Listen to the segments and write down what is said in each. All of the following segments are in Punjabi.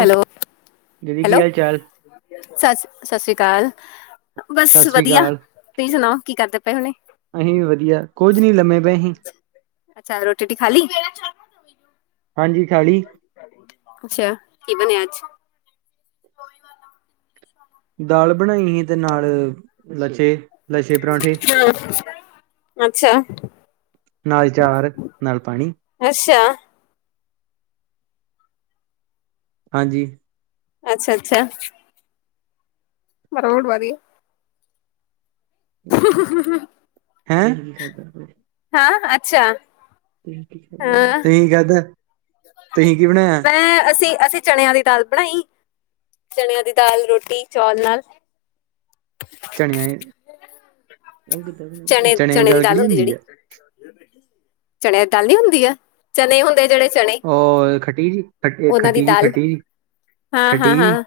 ਹੈਲੋ ਦੀਦੀ ਕੀ -ਹੈਲੋ ਹਾਲ ਚਾਲ ਸਤਿ ਸ਼੍ਰੀ ਅਕਾਲ। ਸਤਿ ਬਸ ਸ੍ਰੀ ਵਧੀਆ ਅਕਾਲ ਤੁਸੀਂ ਸੁਣਾਓ ਕੀ ਕਰਦੇ ਪਏ ਹੁਣੇ। ਅਸੀਂ ਵਧੀਆ ਕੁੱਝ ਨਹੀਂ ਲੰਮੇ ਪਏ ਸੀ। ਅੱਛਾ ਰੋਟੀ ਰੋਟੀ ਖਾਲੀ। ਹਾਂਜੀ, ਖਾਲੀ। ਅੱਛਾ, ਕੀ ਬਣਿਆ ਅੱਜ? ਦਾਲ ਬਣਾਈ ਹੀ, ਤੇ ਨਾਲ ਲੱਛੇ ਲੱਛੇ ਪਰਾਂਠੇ। ਹਾਂ ਅੱਛਾ। ਨਾਲ ਚਾਰ, ਨਾਲ ਪਾਣੀ। ਅੱਛਾ। ਹਾਂਜੀ। ਅੱਛਾ ਅੱਛਾ। ਪਰੋਡਵਾ ਦੀ ਹਅਅ [inaudible] ਹੈਐ। ਹਾਂ, ਅੱਛਾ। ਤੁਹੀ ਕੀ ਹਾਂ ਖਾਦਾ, ਤੁਹੀ ਕੀ ਬਣਾਇਆ? ਐ, ਅਸੀਂ ਅਸੀਂ ਚਣਿਆਂ ਦੀ ਦਾਲ ਬਣਾਈ। ਚਣਿਆਂ ਦੀ ਦਾਲ, ਰੋਟੀ, ਚੌਲ ਨਾਲ। ਝਣਿਆਂ, ਚਣਿਆ ਦੀ ਦਾਲ ਕਿਹੜੀ ਹੁੰਦੀ ਆ? [inaudible] ਚਨਿਆਂ ਦੀ ਦਾਲ ਨੀ ਹੁੰਦੀ ਐ, ਚਣੇ ਹੁੰਦੇ ਜਿਹੜੇ ਚਣੇ। ਓਹੋ-ਖਟੀ- ਉਹਨਾਂ ਦੀ ਖਟੀ- ਦਾਲ ਖਟੀ। ਹਾਂ- ਹਾਂ- ਹਾਂ,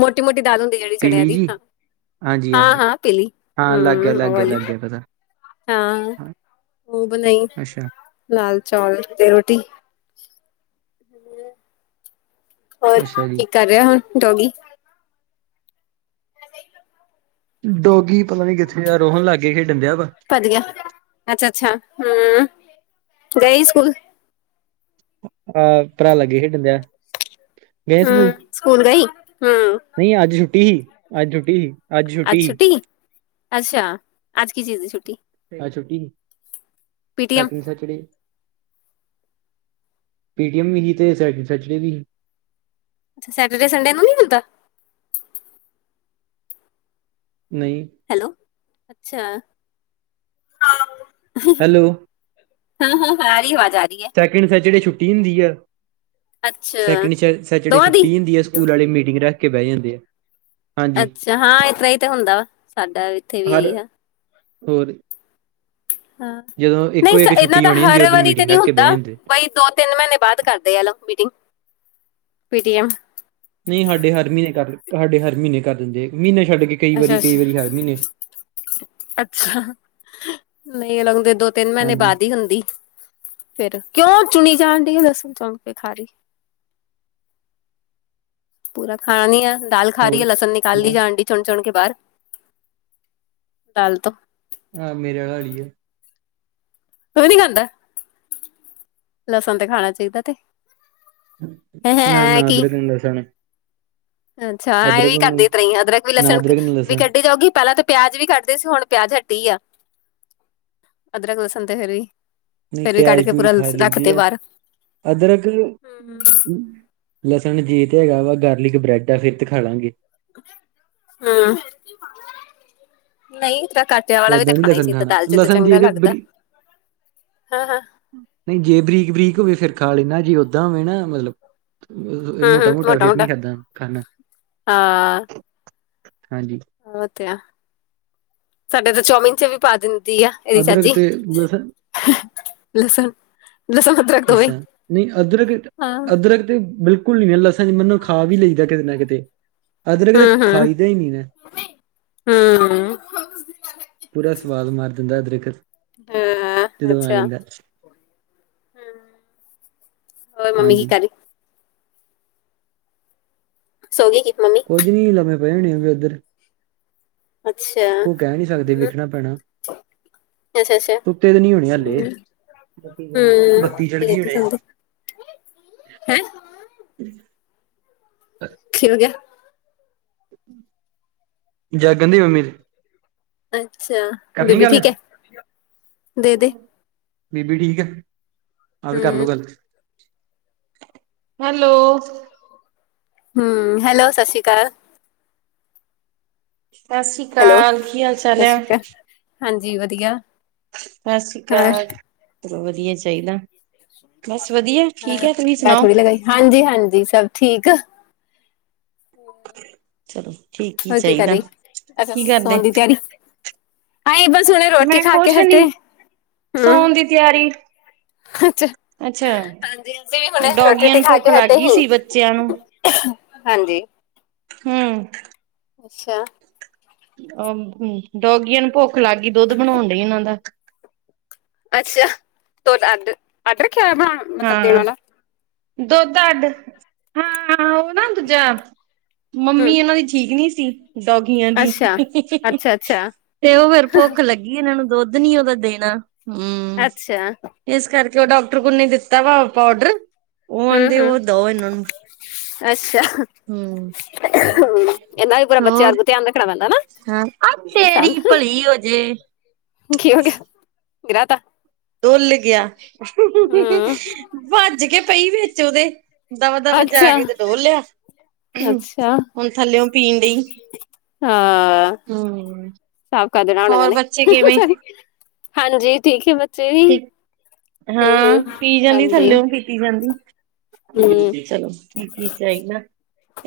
ਮੋਟੀ- ਮੋਟੀ ਦਾਲ ਹੁੰਦੀ ਜਿਹੜੀ ਚਣਿਆ ਪੀਲੀ ਦੀ। ਜੀ ਹਾਂਜੀ ਹਾਂ ਹਾਂਜੀ ਹਾਂ ਪੀਲੀ, ਲੱਗ ਗਿਆ ਹਾਂ ਲੱਗ ਉਹ ਗਿਆ ਵਾਲੀ। ਲੱਗ ਗਿਆ ਪਤਾ ਹਾਂ ਉਹ ਬਣਾਈ, ਅੱਛਾ ਲਾਲ ਚੌਲ ਤੇ ਰੋਟੀ। ਹੋਰ ਅੱਛਾ ਕੀ ਜੀ ਕਰ ਰਿਹਾ, ਹੁਣ ਡੋਗੀ? ਡੋਗੀ ਪਤਾ ਨੀ ਕਿੱਥੇ ਆ, ਰੋਹਣ ਲਾਗੇ ਖੇਡਣ ਡਿਆ ਵਾ। ਭੇਜ ਗਿਆ, ਅੱਛਾ ਅੱਛਾ! ਹੂੰ ਗਈ ਸਕੂਲ ਆਹ ਭਰਾ ਲਾਗੇ ਖੇਡਣ ਡਿਆਂ। ਹੂੰ ਸਕੂਲ ਗਈ, ਹੂੰ। ਨਹੀਂ, ਅੱਜ ਛੁੱਟੀ ਹੀ, ਅੱਜ ਛੁੱਟੀ ਹੀ। ਅੱਜ ਛੁੱਟੀ ਹੀ, ਅੱਛਾ! ਅੱਜ ਕੀ ਚੀਜ਼ ਦੀ ਛੁੱਟੀ? ਅਜ ਛੁੱਟੀ ਹੀ, ਸੈਕਿੰਡ ਸੈਚਡੇ। ਪੇਟੀਐਮ ਵੀ ਹੀ ਤੇ ਸੈਕਿੰਡ ਸੈਚਡੇ ਵੀ ਹੀ। ਅੱਛਾ! ਸੈਟਰਡੇ ਸੰਡੇ ਨੂੰ ਨੀ ਮਿਲਦਾ। ਨਹੀਂ। ਹੈਲੋ, ਅੱਛਾ। ਹੈਲੋ। ਹਾਂ ਹਾਂ ਹ ਆ ਰਈ ਆਵਾਜ਼ ਆ ਰਈ ਐ। ਸੈਕਿੰਡ ਸੈਚਡੇ ਛੁੱਟੀ ਹੁੰਦੀ ਐ, ਅੱਛਾ ਸੈਕਿੰਡ ਸੈਚਡੇ ਦੋਵਾਂ ਦੀ ਛੁੱਟੀ ਹੁੰਦੀ ਐ, ਸਕੂਲ ਸਕੂਲ ਵਾਲੇ ਮੀਟਿੰਗ ਰੱਖ ਕੇ ਬਹਿ ਜਾਂਦੇ ਆ। ਹਾਂਜੀ ਅੱਛਾ ਹਾਂ, ਇ ਤਰ੍ਹਾਂ ਹੀ ਤੇ ਹੁੰਦਾ ਵਾ, ਸਾਡਾ ਇੱਥੇ ਵੀ ਇਹੀ ਆ। ਹੋਰਂ ਹਾਂ, ਇੱਕੋ ਨਹੀਂ ਸਾ ਇੱਕ ਇਹਨਾਂ ਛੁੱਟੀ ਦਾ ਹੋਣੀ ਹੁੰਦੀ ਹਰ ਉਦੋਂ ਵਾਰੀ ਤੇ ਮੀਟਿੰਗ ਨਹੀਂ ਰੱਖ ਕੇ ਹੁੰਦਾ, ਬਹਿ ਜਾਂਦੇ ਬਈ ਦੋ ਤਿੰਨ ਮਹੀਨੇਂ ਬਾਅਦ ਕਰਦੇ ਆ ਲੋ ਮੀਟਿੰਗ, ਪੀਟੀਐਮ। ਨਹੀਂ ਹਾਡੇ ਹਰ ਮਹੀਨੇਂ ਕਰ, ਹਾਡੇ ਹਰ ਮਹੀਨੇ ਕਰ ਦਿੰਦੇ ਐ, ਮਹੀਨੇ ਛੱਡ ਕੇ। ਕਈ ਵਾਰੀ ਅੱਛਾ ਕਈ ਅੱਛਾ ਵਾਰੀ ਹਰ ਮਹੀਨੇ ਅੱਛਾ, ਨਹੀਂ ਇਦੇ ਦੋ ਤਿੰਨ ਮਹੀਨੇ ਹਾਂਜੀ ਬਾਅਦ ਹੀ ਹੁੰਦੀ, ਫੇਰ ਕਿਉਂ ਚੁਣੀ ਜਾਣ ਡਾਈ, ਉਹ ਦੱਸਮ ਚੌਕ ਕੇ ਖਾਰੀ। ਪੂਰਾ ਖਾਣਾ ਨੀ ਆ ਦਾਲ ਖਾ ਰਹੀ ਹੋਰ ਐ, ਲਸਣ ਨਿਕਾਲ ਸੁਣਾਓ ਜਾਣ ਡੀ ਚੁਣ ਚੁਣ ਕੇ ਬਾਹਰ, ਦਾਲ ਤੋਂ। ਹਾਂ ਮੇਰੇ ਵਾਲਾ ਹਾਲ ਈ ਐ। ਤੂੰ ਵੀ ਨੀ ਖਾਂਦਾ? ਲਸਣ ਤੇ ਖਾਣਾ ਚਾਹੀਦਾ ਤੇ। ਮੈਂ ਹੈ ਨਾ ਕੀ ਅਦਰਕ ਨਾ ਲਸਣ। ਅੱਛਾ ਐ ਵੀ ਕਰਦੀ ਤਰੇ ਅਦਰਕ ਵੀ ਲਸਣ, ਨਾ ਵੀ ਲਸਣ ਕੱਢੀ ਜਾਊਗੀ ਪਹਿਲਾਂ ਤਾਂ ਪਿਆਜ ਵੀ ਕੱਢਦੇ ਸੀ ਹੁਣ ਪਿਆਜ ਹਟੀ ਆ, ਅਦਰਕ ਲਸਣ ਤੇ ਫੇਿਰ ਵੀ ਨਹੀਂ ਫੇਰ ਵੀ ਕੱਢ ਕੇ ਪੂਰਾ ਰੱਖ। ਤੇ ਬਾਹਰ ਅਦਰਰਕ। ਹਮ ਲਸਣ ਜੇ ਤੇ ਹੈਗਾ ਵਾ ਗਾਰਲਿਕ ਬ੍ਰੈਡ ਆ, ਫਿਰ ਤੇ ਖਾ ਲਾਂਗੇ। ਹਾਂ, ਨਹੀਂ ਤਰਾ ਕੱਟ। ਦਿਆ ਵਾਲਾ ਵੀ ਤਾਂ ਓਦਾਂ ਨੀ ਖਾਣਾ ਹੀ ਲਸਣ ਸੀ ਦਾਲ ਚ ਤਾਂ ਲਸਣ ਜੇ ਚੰਗਾ ਤੇ ਲੱਗਦਾ, ਬਰੀ ਹਾਂ ਹਾਂ। ਨਹੀਂ ਜੇ ਬਰੀਕ ਬਰੀਕ ਹੋਵੇ ਫੇਿਰ ਖਾ ਲੈਣਾ ਇਹਨਾ, ਜੇ ਓਦਾਂ ਹੋਵੇ ਨਾ ਮਤਲਬ। ਮੋਟਾ ਮੋਟਾ ਫੇਰ ਨਹੀ ਖਾਧਾ ਖਾਣਾ, ਹਾਂ ਹਾਂਜੀ। ਉਹ ਤੇ ਆ, ਸਾਡੇ ਤਾਂ ਚੋਮੀਨ ਚ ਵੀ ਪਾ ਦਿੰਦੇ। ਆ ਇਹਦੀ ਅਦਰਕ ਚਾਚੀ, ਤੇ ਲਸਣ ਲਿਸਨ ਲਿਸਨ। ਅੱਛਾ ਨਹੀਂ ਅਦਰਕ ਅਦਰਕ ਤੇ, ਬਿਲਕੁਲ ਨੀ [unintelligible] [unintelligible] ਖਾ ਵੀ ਲਈਦਾ ਕਿਤੇ ਨਾ ਕਿਤੇ, ਅਦਰਕ ਹੂੰ ਕਿਤੇ ਖਾਈ ਦਾ ਹੀ ਨਹੀਂ ਨਾ। ਹੂੰ ਹੂੰ ਪੂਰਾ ਸਵਾਦ ਮਾਰ ਦਿੰਦਾ ਅਦਰਕ, ਹਾਂ ਜਦੋਂ ਆ ਅੱਛਾ ਜਾਂਦਾ। ਹੋਰ ਮੰਮੀ ਕੀ ਹਾਂਜੀ ਕਰੀ ਸੋ ਗੇ ਕਿ ਮੰਮੀ? ਕੁੱਝ ਨੀ ਲਮੇ ਪਏ ਹੋਣੇ ਉਹ ਵੀ ਉੱਧਰ। ਅੱਛਾ ਕੁ ਕਹਿ ਨਹੀਂ ਸਕਦੇ ਹੂੰ ਵੇਖਣਾ ਪੈਣਾ। ਅੱਛਾ ਅੱਛਾ ਕੁੱਤੇ ਤੇ ਨੀ ਹੋਣੇ ਹਾਲੇ, ਬੱਤੀ ਹੂੰ ਚਲ ਗਈ ਲੇਟੀ ਹੋਣੇ। ਸੌਂਦੇ ਹੈਂ। [unintelligible] ਗਿਆ। ਜਾਗਣ ਦੀ ਮੰਮੀ। ਅੱਛਾ। ਕਰਨੀ ਬੇਬੀ ਗੱਲ, ਠੀਕ ਹੈ ਦੇ ਦੇ ਬੀਬੀ ਠੀਕ ਆ। ਆਾਂ ਵੀ ਕਰਲੋ ਹੂੰ ਗੱਲ, ਹੈਲੋ। ਹੂੰ, ਹੈਲੋ ਸਤਿ ਸ਼੍ਰੀ ਅਕਾਲ। ਸਤਿ ਸ੍ਰੀ ਹੈਲੋ। ਅਕਾਲ, ਕੀ ਹਾਲ ਚਾਲ ਸਤਿ ਆ। ਸ਼੍ਰੀ ਅਕਾਲ ਹਾਂਜੀ ਵਧੀਆ। ਸਤਿ ਸ੍ਰੀ ਹੋਰ ਅਕਾਲ, ਚਲੋ ਵਧੀਆ ਚਾਹੀਦਾ। ਬਸ ਵਧੀਆ ਠੀਕ ਹ ਹੈ ਤੁਸੀਂ ਮੈਂ ਸੁਣਾਓ ਥੋੜੀ ਲਗਾਈ, ਹਾਂਜੀ ਹਾਂਜੀ ਸਭ ਠੀਕ ਐ। ਚਲੋ ਠੀਕ। ਹੀ ਹੋਰ ਕੀ ਕਰ ਚਾਹੀਦਾ ਰਹੀ, ਅੱਛਾ ਕੀ ਕਰਦੇ ਸੋਣ ਦੀ ਤਿਆਰੀ। ਆਏ ਬਸ ਹੁਣੇ ਰੋਟੀ ਮੈਂ ਖਾ ਕੇ ਕੁਛ ਨੀ ਹਟੇ, ਹੂੰ। ਸੌਣ ਦੀ ਤਿਆਰੀ ਅੱਛਾ ਅੱਛਾ ਹਾਂਜੀ ਹਾਂਜੀ, ਵੀ ਹੁਣ ਰੋਟੀ ਡੋਗੀਆਂ ਰੋਟੀ ਨੂੰ ਖਾ ਭੁੱਖ ਕੇ ਲੱਗ ਤੇ ਗਈ ਹੀ। ਸੀ ਬੱਚਿਆਂ ਨੂੰ ਹਾਂਜੀ। ਹੂੰ। ਅੱਛਾ। ਡੋਗੀਆਂ ਨੂੰ ਭੁੱਖ ਲੱਗ ਗਈ ਦੁੱਧ ਬਣਾਉਣ ਡਈ ਇਹਨਾਂ ਦਾ। ਅੱਛਾ ਤਡ, ਅਡ ਰੱਖਿਆ ਹੋਇਆ ਬਣਾ ਮਤਲਬ ਦੇਣ ਹਾਂ ਵਾਲਾ। ਦੁੱਧ ਅੱਡ, ਹਾਂ ਹਾਂ ਉਹ ਨਾ ਦੂਜਾ। ਹਮ ਮੰਮੀ ਇਹਨਾਂ ਦੀ ਠੀਕ ਨਹੀਂ ਸੀ। ਡੋਗੀਆਂ ਦੀ, ਅੱਛਾ ਅੱਛਾ ਅੱਛਾ ਤੇ ਉਹ ਫੇਰ ਭੁੱਖ ਲੱਗੀ। ਇਹਨਾਂ ਨੂੰ ਦੁੱਧ ਨੀ ਉਹਦਾ ਦੇਣਾ, ਹੂੰ ਅੱਛਾ ਇਸ ਕਰਕੇ ਉਹ ਡਾਕਟਰ ਕੋਲ ਨੇ ਦਿੱਤਾ। ਤਵਾ ਪਾਊਡਰ, ਉਹ ਹਮ ਆਹਿੰਦੇ ਹਮ ਉਹ ਦਓ ਇਹਨਾਂ ਨੂੰ। ਅੱਛਾ ਹੂੰ। ਇਹਨਾਂ ਦਾ ਵੀ ਪੂਰਾ ਬੱਚੇ ਹੋਰ ਵਰਗ ਧਿਆਨ ਰੱਖਣਾ ਪੈਂਦਾ ਨਾ ਹਾਂ ਆ ਤੇਰੀ ਇ। ਭਲੀ ਹੋਜੇ [unintelligible] ਡੁਲ ਗਿਆ, ਭੱਜ ਕੇ ਪਈ ਵਿੱਚ ਉਹਦੇ। ਦਵਾ ਦਵ ਜਾ ਕੇ ਤੇ ਡੋਲ ਲਿਆ। ਅੱਛਾ। ਥੱਲਿਓ ਪੀਣ ਡਈ [unintelligible] ਹੂੰ। ਸਾਫ਼ ਕਰ ਦੇਣਾ ਹੁਣ ਇਹਨਾਂ ਹੋਰ ਨੇ, ਬੱਚੇ ਕਿਵੇਂ? ਸਹ ਹਾਂਜੀ ਠੀਕ ਐ, ਮ ਠਕ, ਹਾਂ ਪੀ ਜਾਂਦੀ ਹਾਂਜੀ ਥੱਲਿਓ ਪੀਤੀ ਜਾਂਦੀ। ਹੂੰ-ਹੂੰ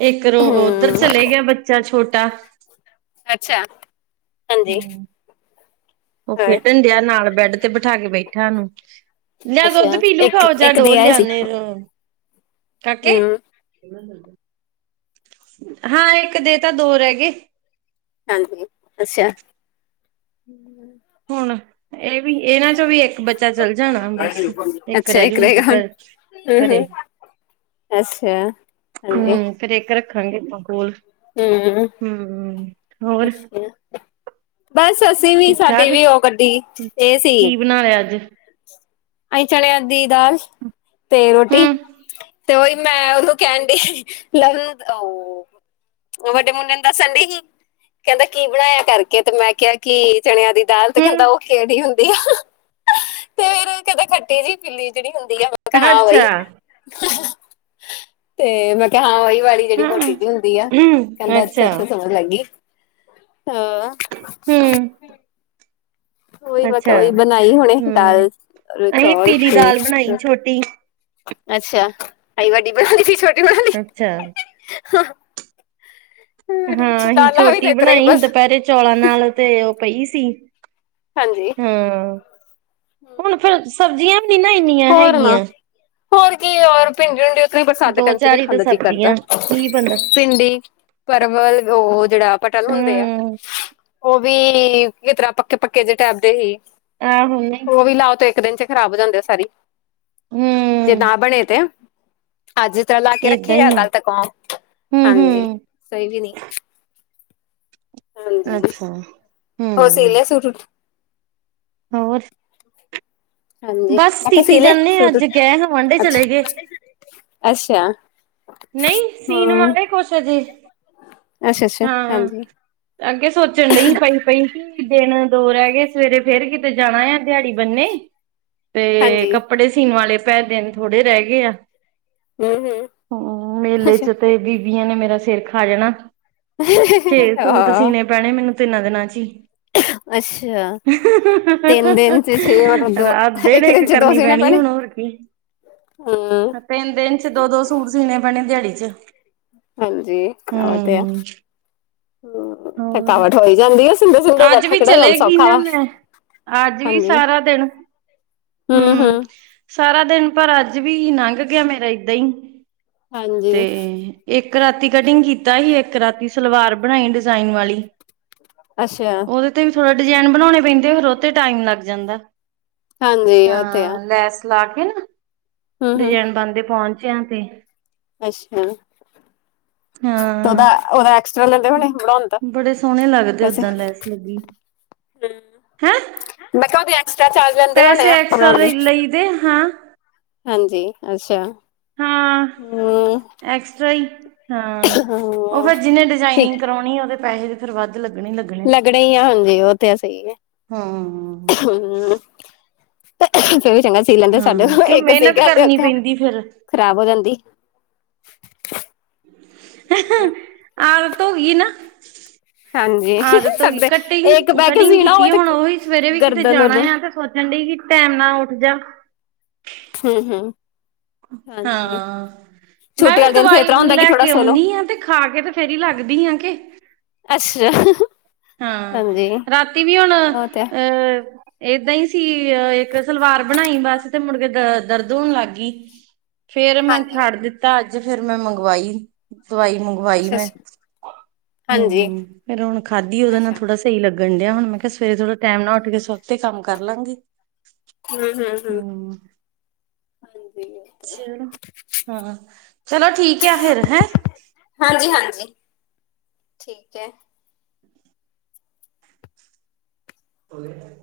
ਇੱਕ ਰੋ ਉੱਧਰ ਚਲੇ ਗਿਆ ਬੱ ਚਲ ਛੋਟਾ। ਅੱਛਾ, ਹਾਂਜੀ। ਉਫ ਹੋਰ ਕੇ ਢੰਡਿਆ ਨਾਲ, ਬੈਡ ਤੇ ਬਿਠਾ ਕੇ ਬੈਠਾ ਉਹਨੂੰ। ਲਿਆ ਅੱਛਾ ਦੁੱਧ ਪੀਲੂ ਗਾ ਓ ਜਾ ਇੱਕ-ਇੱਕ ਦੇ ਡੋਲ ਆਏ ਸੀ ਲਿਆਨੇ ਰੋ ਕਾਕੇ, ਹੂੰ [unintelligible] ਹਾਂ ਇੱਕ ਦੇ ਤਾ ਦੋ ਰਹਿ ਗਏ। ਹਾਂਜੀ, ਅੱਸਾ। ਹੁਣ ਇਹ ਵੀ ਇਹਨਾਂ ਚੋਂ ਵੀ ਇੱਕ ਬੱਚਾ ਚੱਲ ਜਾਣਾ ਹੁਣ ਬਸ, ਇੱਕ ਰਹਿ ਜੂ, ਉਨ ਕੇ ਘਰ ਹੂੰ ਘਰੇ ਹੂੰ, ਅੱਛਾ, ਹਾਂਜੀ। ਫਿਰ ਇੱਕ ਰੱਖਾਂਗੇ ਆਪਾਂ ਕੋੋਲ। ਹੂੰ, ਹੋਰ ਅੱਛਾ। ਬਸ, ਅਸੀਂ ਵੀ ਠੀਕ ਸਾਡੀ ਵੀ ਉ ਗੱਡੀ ਏ ਸੀ। ਨਾ ਅੱਜ। ਅਈ ਚਣਿਆਂ ਦੀ ਦਾਲ, ਤੇ ਰੋਟੀ। ਹਮ ਤੇ ਉਹੀ ਮੈਂ ਉਹਨੂੰ ਕੇਣ ਡੀ, ਲਵਨੋਤ ਓਂ ਓ ਵੱਡੇ ਮੁੰਡੇ ਨੂੰ ਦੱਸਣ ਡਿਹੀ, ਕਹਿੰਦਾ ਕੀ ਬਣਾਇਆ ਕਰਕੇ ਤੇ ਮੈਂ ਕਿਹਾ ਕੀ ਚਣਿਆਂ ਦੀ ਦਾਲ ਤੇ ਕਹਿੰਦਾ ਹਮ ਉਹ ਖੇੜੀ ਹੁੰਦੀ ਆ, ਤੇਰੇ ਕਦੇ ਖੱਟੀ ਜਿਹੀ ਪਿੱਲੀ ਜਿਹੜੀ ਹੁੰਦੀ ਆ। ਮੈਂ ਕਿਹਾ ਹਾਂ ਅੱਛਾ ਵਈ, ਤੇ ਮੈਂ ਕਿਹਾ ਹਾਂ ਵਈ [unintelligible] ਦੀਵਾਲ਼ੀ ਜਿਹੜੀ ਹਾਂ ਹਮ ਮੋਟੀ ਜੀ ਹੁੰਦੀ ਆ, ਕਹਿੰਦਾ ਅੱਛਾ ਅੱਛਾ ਸਮਝ ਲੱਗ ਗਈ। ਹਾ ਹਮ ਉਹੀ, ਮੈਂ ਕਿਹਾ ਅੱਛਾ ਉਹੀ ਬਣਾਈ ਹੁਣੇ ਹਮ ਦਾਲ ਚੌਲ ਤੇ ਰੋਟੀ ਅੱਛਾ ਆਈ ਵੱਡੀ ਬਣ ਛੋ [unintelligible] ਅੱਛਾ। ਹਾਂ ਅਹੀ ਦਾਲਾਂ ਵੀ ਚੋਟੀ ਤੇ ਇਤਰਾ ਹੀ ਬਣਾਈ ਹੁਨ, ਬਸ ਦੁਪਹਿਰੇ ਚੌਲਾਂ ਨਾਲ ਤੇ ਉਹ ਪਈ ਸੀ। ਹਾਂਜੀ, ਹਾਂ ਹੁਣ ਫਿਰ ਸਬਜ਼ੀਆਂ ਵੀ ਨੀ ਨਾ ਇੰਨੀਆਂ ਹੋਰ ਨਾ ਹੈਗੀਆਂ ਹੋਰ ਕੀ ਯਾਰ ਭਿੰਡੀ ਵਿੰਡੀ ਉੱਥੋਂ ਬਰਸਾਤ ਦੇ ਦੋ ਟਾਈਮ ਚ ਨਹੀਂ ਚਾਰ ਹੀ ਖਾਣ ਤੇ ਦਾ ਜੀ ਕਰਦਾ, ਸਬਜ਼ੀਆਂ ਕੀ ਬੰਦਾ ਭਿੰਡੀ ਪਰਵਲ, ਉਹ ਜਿਹੜਾ ਪਟਲ ਹੁੰਦੇ ਆ, ਹਮ ਉਹ ਵੀ ਕਿਸ ਤਰ੍ਹਾਂ ਪ [unintelligible] ਪੱਕੇ ਜੇ ਟੈਪ ਦੇ ਹੀ, ਆਹੋ ਨਹੀਂ ਉਹ ਵੀ ਲਾਓ ਤੇ ਇੱਕ ਦਿਨ ਚ ਖਰਾਬ ਹੋ ਜਾਂਦੇ ਆ ਸਾਰੀ। ਜੇ ਹਮ ਨਾ ਬਣੇ ਤੇ? ਅੱਜ ਤਾ ਲਾ ਕੇ ਏਦਾਂ ਰੱਖੇ ਆ, ਹੀ ਕੱਲ ਤੱਕ ਆਉ, ਹਮ ਹਾਂਜੀ ਹਮ ਸਹੀ ਵੀ ਨੀ। ਅੱਛਾ ਹੋਰ ਸੀ ਹੂੰ ਲਿਆ ਸੂਟ? ਹੋਰ ਹਾਂਜੀ, ਬਸ ਮੈਂ ਕਿਹਾ ਸੀਤੀ ਸੀ ਲੈ ਜਾਂਦੇ ਸੂਟ, ਅੱਜ ਗਏ ਹਾਂ ਵਾਂਢੇ ਅਛਾ ਚਲੇ ਗਏ ਅੱਛਾ। ਨਹੀਂ, ਸੀਨ ਵਾਲੇ ਕੁਛ ਜ਼ੀ। ਅੱਛ ਅੱਛਾ, ਹਾਂਜੀ। ਅੱਗੇ ਸੋਚਣ ਡਹੀ ਪਈ ਪਈ, ਕਿ ਦਿਨ ਦੋ ਰਹਿ ਗਏ, ਸਵੇਰੇ ਫੇਰ ਕਿਤੇ ਜਾਣਾ ਆ ਦਿਹਾੜੀ ਬੰਨੇ। ਤੇ, ਹਾਂਜੀ ਕੱਪੜੇ ਸੀਣ ਵਾਲੇ ਪੈ, ਦਿਨ ਥੋੜੇ ਰਹਿ ਗਏ ਆ। ਹਮ ਹਮ ਹਾ, ਮੇਲੇ ਚ ਤੇ ਬੀਬੀਆਂ ਨੇ ਮੇਰਾ ਸਿਰ ਖਾ ਜਾਣਾ। ਛੇ ਸੂਟ ਹਾਂ ਸੀਣੇ ਪੈਣੇ ਮੈਨੂੰ ਤਿੰਨਾਂ ਦਿਨਾਂ ਚੀ। ਅੱਛਾ ਹੂੰਹੂੰਹੂੰਹੂੰ, ਤਿੰਨ ਦਿਨ ਚ ਛੇ ਮਤਲਬ ਦੋ ਰਾਤ ਦਿਨ ਇੱਕ ਚ ਦੋ ਕਰਨੀ ਸੀਣੇ ਪੈਣੀ ਪੈਣੇ ਹੁਣ ਹੋਰ। ਕੀ, ਹਮ ਏ ਤਿੰਨ ਦਿਨ ਚ ਦੋ ਦੋ ਸੂਟ ਸੀਣੇ ਪੈਣੇ ਦਿਹਾੜੀ ਚ। ਹਾਂਜੀ, ਉਹ ਤੇ ਆ, ਹੂੰ [unintelligible] [inaudible] ਹੂੰ ਹੋਰ ਥਕਾਵਟ ਹੋਈ ਜਾਂਦੀ ਆ ਅੱਜ ਵੀ ਚਲੇਗੀ ਨਾ ਮੈਂ, ਅੱਜ ਵੀ ਸਾਰਾ ਦਿਨ। ਹੂੰ ਹੂੰ ਸਾਰਾ ਦਿਨ ਪਰ ਅੱਜ ਵੀ ਨੰਗ ਗਿਆ ਮੇਰਾ ਏਦਾਂ ਹੀ ਹਾਂਜੀ ਤੇ ਇੱਕ ਰਾਤੀ ਕਟਿੰਗ ਕੀਤਾ ਈ ਇੱਕ ਰਾਤੀ ਸਲਵਾਰ ਬਣਾਈ ਡਿਜ਼ਾਇਨ ਵਾਲੀ। ਅਸ਼ਾ ਉਹਦੇ ਤੇ ਵੀ ਥੋੜ੍ਹਾ ਡਿਜ਼ਾਈਨ ਬਣਾਉਣੇ ਪੈਂਦੇ ਫਿਰ ਓਤੇ ਟਾਈਮ ਲੱਗ ਜਾਂਦਾ। ਹਾਂਜੀ ਉਹ ਤੇ ਆ ਹਾਂ, ਲੈਸ ਲਾ ਕੇ ਨਾ ਹਮ ਹਮ ਡਿਜ਼ਾਇਨ ਬਣਦੇ ਪਹੁੰਚਿਆਂ ਤੇ। ਅੱਛਾ। ਤਾਂ ਹਾਂ ਉਹਦਾ-ਉਹਦਾ ਐਕਸਟਰਾ ਲੈਂਦੇ ਹੁਣੇ, ਬਣਾਉਣ ਦਾ? ਜਿਦਾਂ ਲੈਸ ਲੱਗੀ, ਹੈਂ? ਮੈਂ ਕਿਆ ਉਹਦੇ ਐਕਸਟਰਾ ਚਾਰਜ ਲੈਂਦੇ ਹੋਣੇ ਆ, ਬਣਾਉਣ ਦੇ? ਉਦੇ, ਹਾਂ। ਹਾਂਜੀ, ਅੱਛਾ, ਹਾਂ ਹੂੰ। ਐਕਸਟਰਾ ਈ ਹਾਂ, ਉਹ ਹਮ, ਫੇਰ ਜਿਹਨੇ ਠੀਕ ਡਿਜ਼ਾਇਨਿੰਗ ਕਰਵਾਉਣੀ ਹੈ, ਉਹਦੇ ਪੈਸੇ ਤੇ ਫੇਰ ਵੱਧ ਉਹ ਲੱਗਣੇ-ਲੱਗਣੇ। ਲੱਗਣੇ ਈ ਆ ਹੁੰਦੇ, ਉਹ ਤੇ ਆਹ ਸਈ ਹੈ। ਹਮ ਹੂੰ। ਫੇਰ ਵੀ ਚੰਗਾ ਸੀ, ਲੈਂਦੇ ਸਾਡੇ ਹਾਂ ਕੋਲ ਕਿਉਂ ਇੱਕ ਸੀ ਮਿਹਨਤ ਕੇਂਦੇ ਕਰਨੀ ਉੱਥੇ, ਪੈਂਦੀ ਫਿਰ ਖ਼ਰਾਬ ਹੋ ਜਾਂਦੀ। ਆਦਤ ਹੋਗੀ ਏ ਨਾ? ਹਾਂਜੀ ਆਦਤ ਹੋ ਗਈ, ਸਾਡੇ ਕਟਿਗ, ਇੱਕ ਬਹਿ ਕੇ ਕਟਿੰਗ ਸੀਣਾ ਕੀਤੀ ਏ, ਹੋਵੇ ਤੇ ਹੁਣ ਉਹੀ ਸਵੇਰੇ ਵੀ ਕਿਤੇ ਗਰਦਨ ਜਾਣਾ ਉਰਦਨ ਆ ਤੇ ਸੋ ਕਹਿੰਦੀ ਕਿ ਟੈਮ ਨਾਲ ਉੱਠ ਜਾ। ਹੂੰ-ਹੂੰ। ਹਾਂ। ਮੈਂ ਛੁੱਟੀ ਵੀ ਵਾਲੇ ਦਿਨ ਫੇਰ ਦਵਾਈ ਤਰ੍ਹਾਂ ਹੁੰਦਾ ਕਿ ਲੈ ਥੋੜਾ ਕੇ ਸੋਲੋ ਆਉਣੀ ਆਂ, ਤੇ ਖਾ ਕੇ ਤੇ ਫੇਰ ਈ ਲੱਗਦੀ ਆ ਕੇ। ਅੱਛਾ। ਹਾਂ, ਹਾਂਜੀ ਰਾਤੀ ਵੀ ਹੁਣ ਉਹ ਤੇ ਅਹ ਏਦਾਂ ਈ ਸੀ, ਅਹ ਇੱਕ ਸਲਵਾਰ ਬਣਾਈ ਬਸ, ਤੇ ਮੁੜਕੇ ਦ ਦਰਦ ਹੋਣ ਲੱਗ ਗਈ। ਫੇਰ ਮੈਂ ਹਾਂਜੀ ਛੱਡ ਦਿੱਤਾ ਅੱਜ, ਫੇਰ ਮੈਂ ਮੰਗਵਾਈ, ਦਵਾਈ ਮੰਗ ਵਾਈ ਅੱਛਾ ਮੈਂ, ਅੱਛਾ ਹੂੰ ਹਾਂਜੀ ਫੇਰ ਹੁਣ ਖਾਧੀ, ਉਹਦੇ ਨਾਲ ਅੱਛਾ ਥੋੜਾ ਸਹੀ ਲੱਗਣ ਡਿਆ ਹੁਣ, ਮੈਂ ਕਿਹਾ ਸਵੇਰੇ ਥੋੜਾ ਟਾਈਮ ਨਾ ਉੱਠ ਕੇ, ਸੁਵਖਤੇ ਕੰਮ ਕਰ ਲਾਂਗੀ। ਹੂੰ-ਹੂੰ-ਹੂੰ ਹੂੰ ਹਾਂਜੀ। ਚਲੋ ਹਾਂ, ਚਲੋ ਠੀਕ ਆ ਫਿਰ, ਹੈਂ? ਹਾਂਜੀ-ਹਾਂਜੀ, ਠੀਕ ਹੈ। ਹੋ ਗਿਆ ਟਾਈਮ?